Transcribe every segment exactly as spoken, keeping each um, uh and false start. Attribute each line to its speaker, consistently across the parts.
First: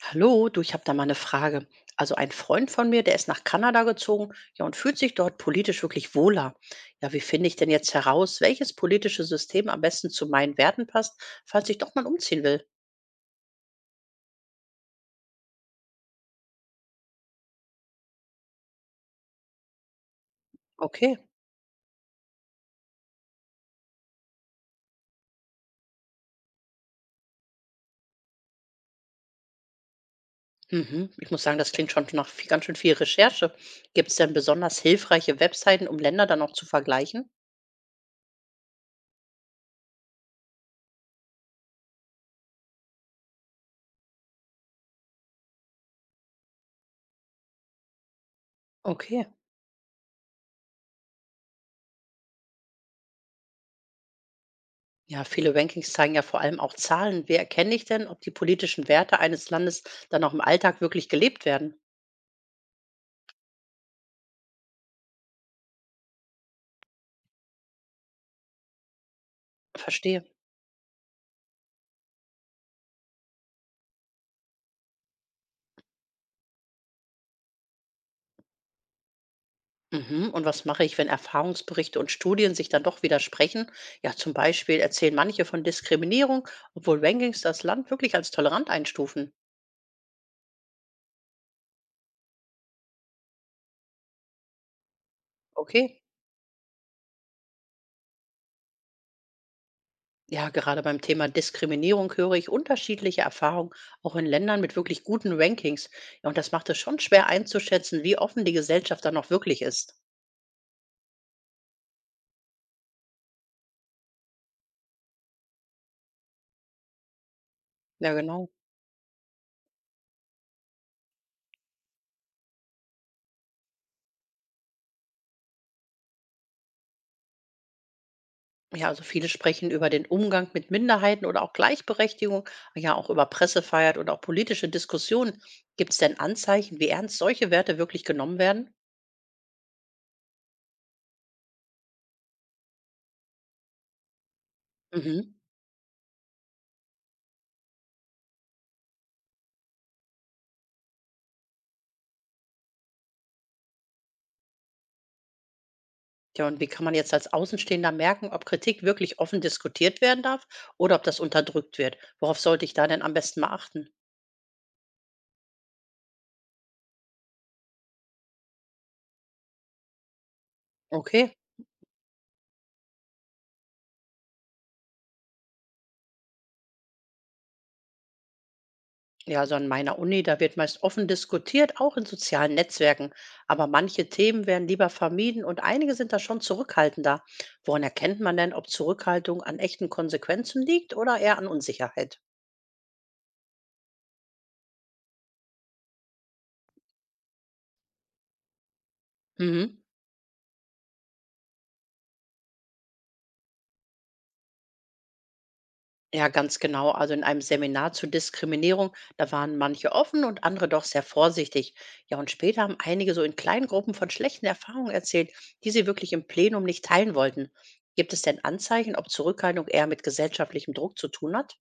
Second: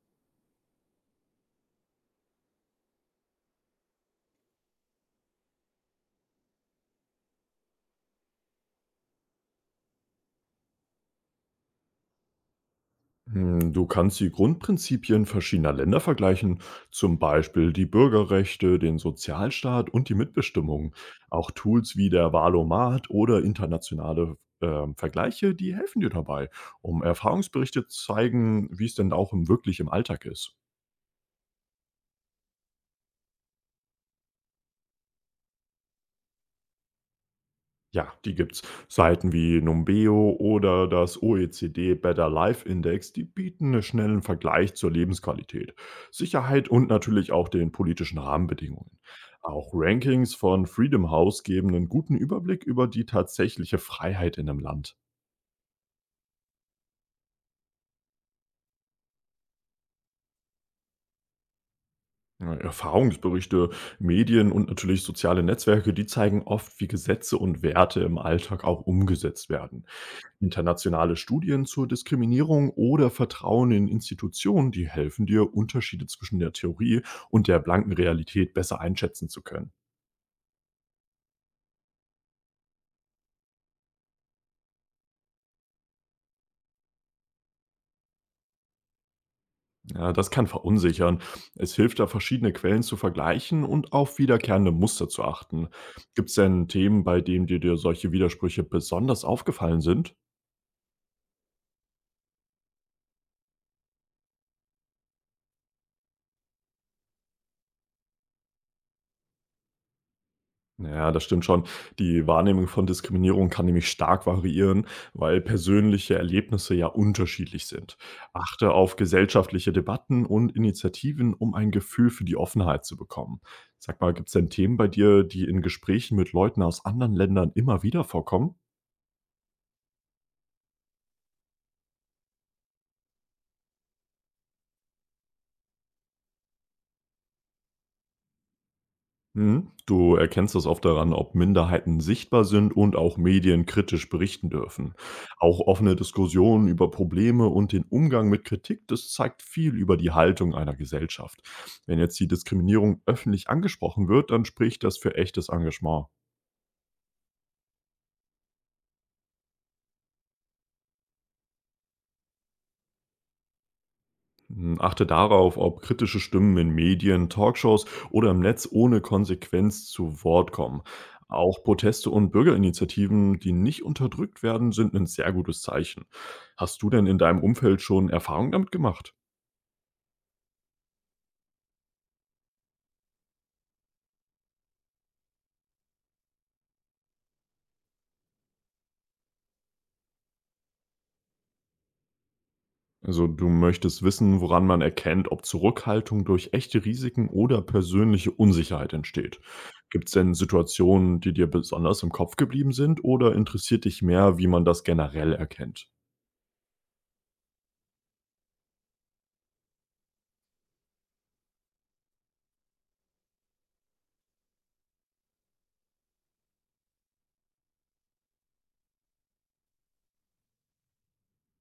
Speaker 1: Hallo, du, ich habe da mal eine Frage. Also ein Freund von mir, der ist nach Kanada gezogen, ja, und fühlt sich dort politisch wirklich wohler. Ja, wie finde ich denn jetzt heraus, welches politische System am besten zu meinen Werten passt, falls ich doch mal umziehen will?
Speaker 2: Hm, Du kannst die Grundprinzipien verschiedener Länder vergleichen, zum Beispiel die Bürgerrechte, den Sozialstaat und die Mitbestimmung.
Speaker 1: Okay.
Speaker 2: Auch Tools wie der Wahlomat oder internationale ähm, Vergleiche, die helfen dir dabei, um Erfahrungsberichte zu zeigen, wie es denn auch im, wirklich im Alltag ist.
Speaker 1: Mhm. Ich muss sagen, das klingt schon nach viel, ganz schön viel Recherche. Gibt es denn besonders hilfreiche Webseiten, um Länder dann auch zu vergleichen?
Speaker 2: Ja, die gibt's. Seiten wie Numbeo oder das O E C D Better Life Index, die bieten einen schnellen Vergleich zur Lebensqualität, Sicherheit und natürlich auch den politischen Rahmenbedingungen.
Speaker 1: Okay.
Speaker 2: Auch Rankings von Freedom House geben einen guten Überblick über die tatsächliche Freiheit in einem Land.
Speaker 1: Ja, viele Rankings zeigen ja vor allem auch Zahlen. Wie erkenne ich denn, ob die politischen Werte eines Landes dann auch im Alltag wirklich gelebt werden?
Speaker 2: Ja, Erfahrungsberichte, Medien und natürlich soziale Netzwerke, die zeigen oft, wie Gesetze und Werte im Alltag auch umgesetzt werden.
Speaker 1: Verstehe.
Speaker 2: Internationale Studien zur Diskriminierung oder Vertrauen in Institutionen, die helfen dir, Unterschiede zwischen der Theorie und der blanken Realität besser einschätzen zu können.
Speaker 1: Mhm. Und was mache ich, wenn Erfahrungsberichte und Studien sich dann doch widersprechen? Ja, zum Beispiel erzählen manche von Diskriminierung, obwohl Rankings das Land wirklich als tolerant einstufen.
Speaker 2: Ja, das kann verunsichern. Es hilft da, verschiedene Quellen zu vergleichen und auf wiederkehrende Muster zu achten.
Speaker 1: Okay.
Speaker 2: Gibt es denn Themen, bei denen dir, dir solche Widersprüche besonders aufgefallen sind?
Speaker 1: Ja, gerade beim Thema Diskriminierung höre ich unterschiedliche Erfahrungen, auch in Ländern mit wirklich guten Rankings. Ja, und das macht es schon schwer einzuschätzen, wie offen die Gesellschaft dann noch wirklich ist.
Speaker 2: Ja, das stimmt schon. Die Wahrnehmung von Diskriminierung kann nämlich stark variieren, weil persönliche Erlebnisse ja unterschiedlich sind.
Speaker 1: Ja, genau.
Speaker 2: Achte auf gesellschaftliche Debatten und Initiativen, um ein Gefühl für die Offenheit zu bekommen. Sag mal, gibt es denn Themen bei dir, die in Gesprächen mit Leuten aus anderen Ländern immer wieder vorkommen?
Speaker 1: Ja, also viele sprechen über den Umgang mit Minderheiten oder auch Gleichberechtigung, ja auch über Pressefreiheit und auch politische Diskussionen. Gibt es denn Anzeichen, wie ernst solche Werte wirklich genommen werden?
Speaker 2: Mhm. Du erkennst es oft daran, ob Minderheiten sichtbar sind und auch Medien kritisch berichten dürfen.
Speaker 1: Mhm.
Speaker 2: Auch offene Diskussionen über Probleme und den Umgang mit Kritik, das zeigt viel über die Haltung einer Gesellschaft. Wenn jetzt die Diskriminierung öffentlich angesprochen wird, dann spricht das für echtes Engagement.
Speaker 1: Ja, und wie kann man jetzt als Außenstehender merken, ob Kritik wirklich offen diskutiert werden darf oder ob das unterdrückt wird? Worauf sollte ich da denn am besten mal achten?
Speaker 2: Hm, Achte darauf, ob kritische Stimmen in Medien, Talkshows oder im Netz ohne Konsequenz zu Wort kommen.
Speaker 1: Okay.
Speaker 2: Auch Proteste und Bürgerinitiativen, die nicht unterdrückt werden, sind ein sehr gutes Zeichen. Hast du denn in deinem Umfeld schon Erfahrungen damit gemacht?
Speaker 1: Ja, also an meiner Uni, da wird meist offen diskutiert, auch in sozialen Netzwerken. Aber manche Themen werden lieber vermieden und einige sind da schon zurückhaltender. Woran erkennt man denn, ob Zurückhaltung an echten Konsequenzen liegt oder eher an Unsicherheit?
Speaker 2: Also du möchtest wissen, woran man erkennt, ob Zurückhaltung durch echte Risiken oder persönliche Unsicherheit entsteht.
Speaker 1: Mhm.
Speaker 2: Gibt es denn Situationen, die dir besonders im Kopf geblieben sind oder interessiert dich mehr, wie man das generell erkennt?
Speaker 1: Ja, ganz genau. Also in einem Seminar zur Diskriminierung, da waren manche offen und andere doch sehr vorsichtig. Ja, und später haben einige so in kleinen Gruppen von schlechten Erfahrungen erzählt, die sie wirklich im Plenum nicht teilen wollten. Gibt es denn Anzeichen, ob Zurückhaltung eher mit gesellschaftlichem Druck zu tun hat?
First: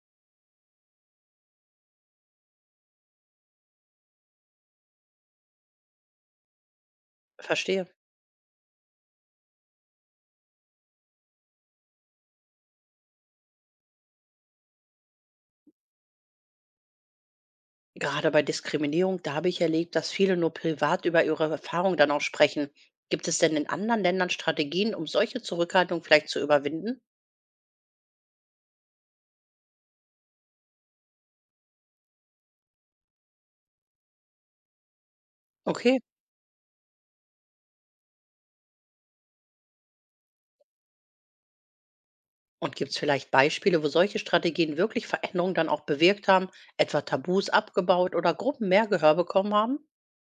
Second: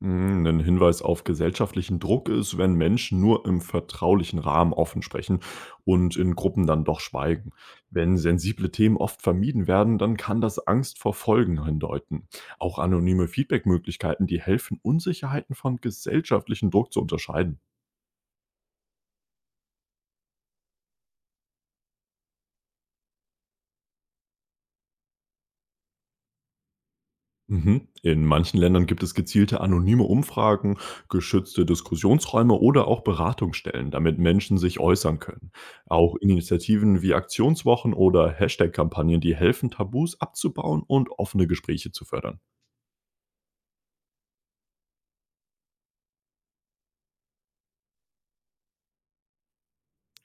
Speaker 2: Mm, Ein Hinweis auf gesellschaftlichen Druck ist, wenn Menschen nur im vertraulichen Rahmen offen sprechen und in Gruppen dann doch schweigen.
Speaker 1: Verstehe.
Speaker 2: Wenn sensible Themen oft vermieden werden, dann kann das Angst vor Folgen hindeuten. Auch anonyme Feedbackmöglichkeiten, die helfen, Unsicherheiten von gesellschaftlichem Druck zu unterscheiden.
Speaker 1: Gerade bei Diskriminierung, da habe ich erlebt, dass viele nur privat über ihre Erfahrung dann auch sprechen. Gibt es denn in anderen Ländern Strategien, um solche Zurückhaltung vielleicht zu überwinden?
Speaker 2: Mhm. In manchen Ländern gibt es gezielte anonyme Umfragen, geschützte Diskussionsräume oder auch Beratungsstellen, damit Menschen sich äußern können.
Speaker 1: Okay.
Speaker 2: Auch Initiativen wie Aktionswochen oder Hashtag-Kampagnen, die helfen, Tabus abzubauen und offene Gespräche zu fördern.
Speaker 1: Und gibt es vielleicht Beispiele, wo solche Strategien wirklich Veränderungen dann auch bewirkt haben, etwa Tabus abgebaut oder Gruppen mehr Gehör bekommen haben?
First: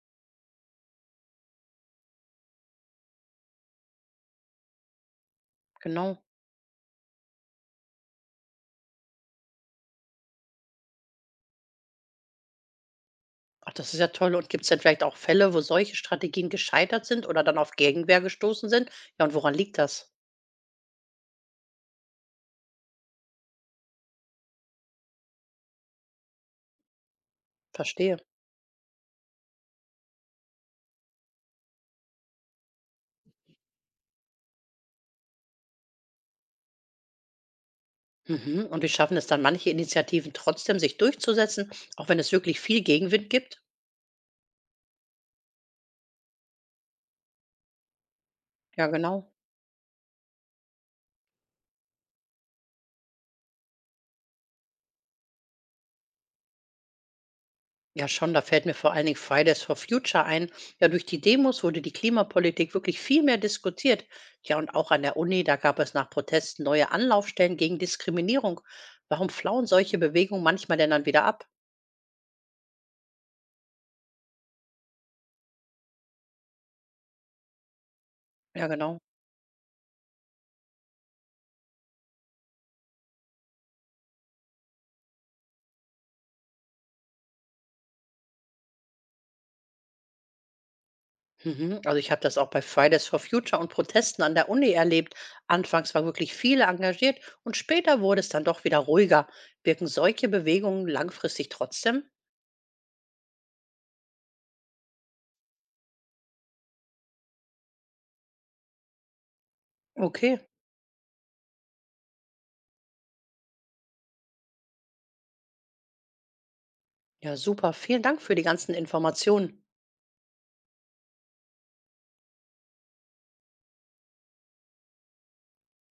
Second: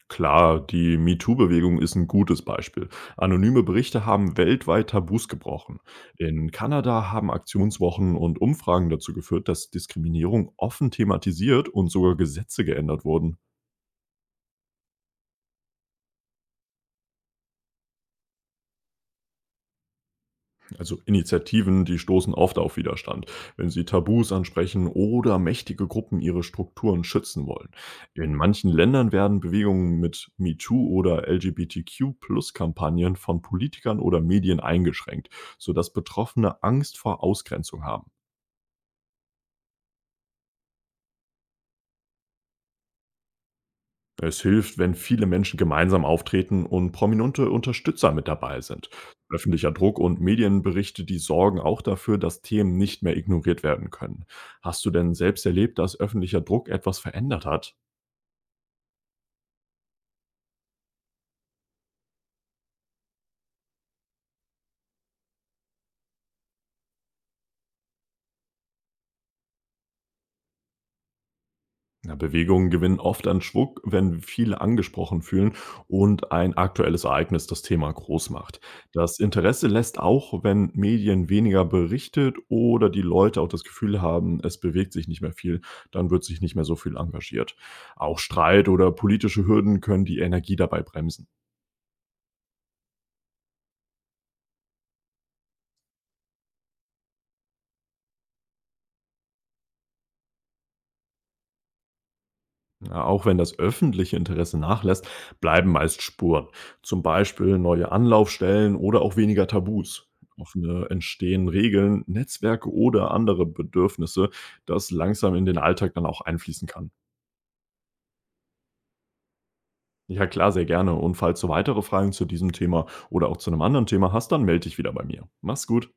Speaker 2: Klar, die MeToo-Bewegung ist ein gutes Beispiel. Anonyme Berichte haben weltweit Tabus gebrochen.
Speaker 1: Genau.
Speaker 2: In Kanada haben Aktionswochen und Umfragen dazu geführt, dass Diskriminierung offen thematisiert und sogar Gesetze geändert wurden.
Speaker 1: Ach, das ist ja toll. Und gibt es denn vielleicht auch Fälle, wo solche Strategien gescheitert sind oder dann auf Gegenwehr gestoßen sind? Ja, und woran liegt das?
Speaker 2: Also Initiativen, die stoßen oft auf Widerstand, wenn sie Tabus ansprechen oder mächtige Gruppen ihre Strukturen schützen wollen.
Speaker 1: Verstehe.
Speaker 2: In manchen Ländern werden Bewegungen mit MeToo oder L G B T Q-Plus-Kampagnen von Politikern oder Medien eingeschränkt, sodass Betroffene Angst vor Ausgrenzung haben.
Speaker 1: Mhm. Und wie schaffen es dann manche Initiativen trotzdem, sich durchzusetzen, auch wenn es wirklich viel Gegenwind gibt?
Speaker 2: Es hilft, wenn viele Menschen gemeinsam auftreten und prominente Unterstützer mit dabei
Speaker 1: Ja,
Speaker 2: sind.
Speaker 1: genau.
Speaker 2: Öffentlicher Druck und Medienberichte, die sorgen auch dafür, dass Themen nicht mehr ignoriert werden können. Hast du denn selbst erlebt, dass öffentlicher Druck etwas verändert hat?
Speaker 1: Ja, schon, da fällt mir vor allen Dingen Fridays for Future ein. Ja, durch die Demos wurde die Klimapolitik wirklich viel mehr diskutiert. Ja, und auch an der Uni, da gab es nach Protesten neue Anlaufstellen gegen Diskriminierung. Warum flauen solche Bewegungen manchmal denn dann wieder ab?
Speaker 2: Ja, Bewegungen gewinnen oft an Schwung, wenn viele angesprochen fühlen und ein aktuelles Ereignis das Thema groß macht.
Speaker 1: Ja, genau.
Speaker 2: Das Interesse lässt auch, wenn Medien weniger berichtet oder die Leute auch das Gefühl haben, es bewegt sich nicht mehr viel, dann wird sich nicht mehr so viel engagiert. Auch Streit oder politische Hürden können die Energie dabei bremsen.
Speaker 1: Mhm. Also ich habe das auch bei Fridays for Future und Protesten an der Uni erlebt. Anfangs war wirklich viele engagiert und später wurde es dann doch wieder ruhiger. Wirken solche Bewegungen langfristig trotzdem?
Speaker 2: Ja, auch wenn das öffentliche Interesse nachlässt, bleiben meist Spuren, zum Beispiel neue Anlaufstellen oder auch weniger Tabus.
Speaker 1: Okay,
Speaker 2: Offene entstehen Regeln, Netzwerke oder andere Bedürfnisse, das langsam in den Alltag dann auch einfließen kann.
Speaker 1: ja super. Vielen Dank für die ganzen Informationen.
Speaker 2: Ja klar, sehr gerne. Und falls du weitere Fragen zu diesem Thema oder auch zu einem anderen Thema hast, dann melde dich wieder bei mir. Mach's gut.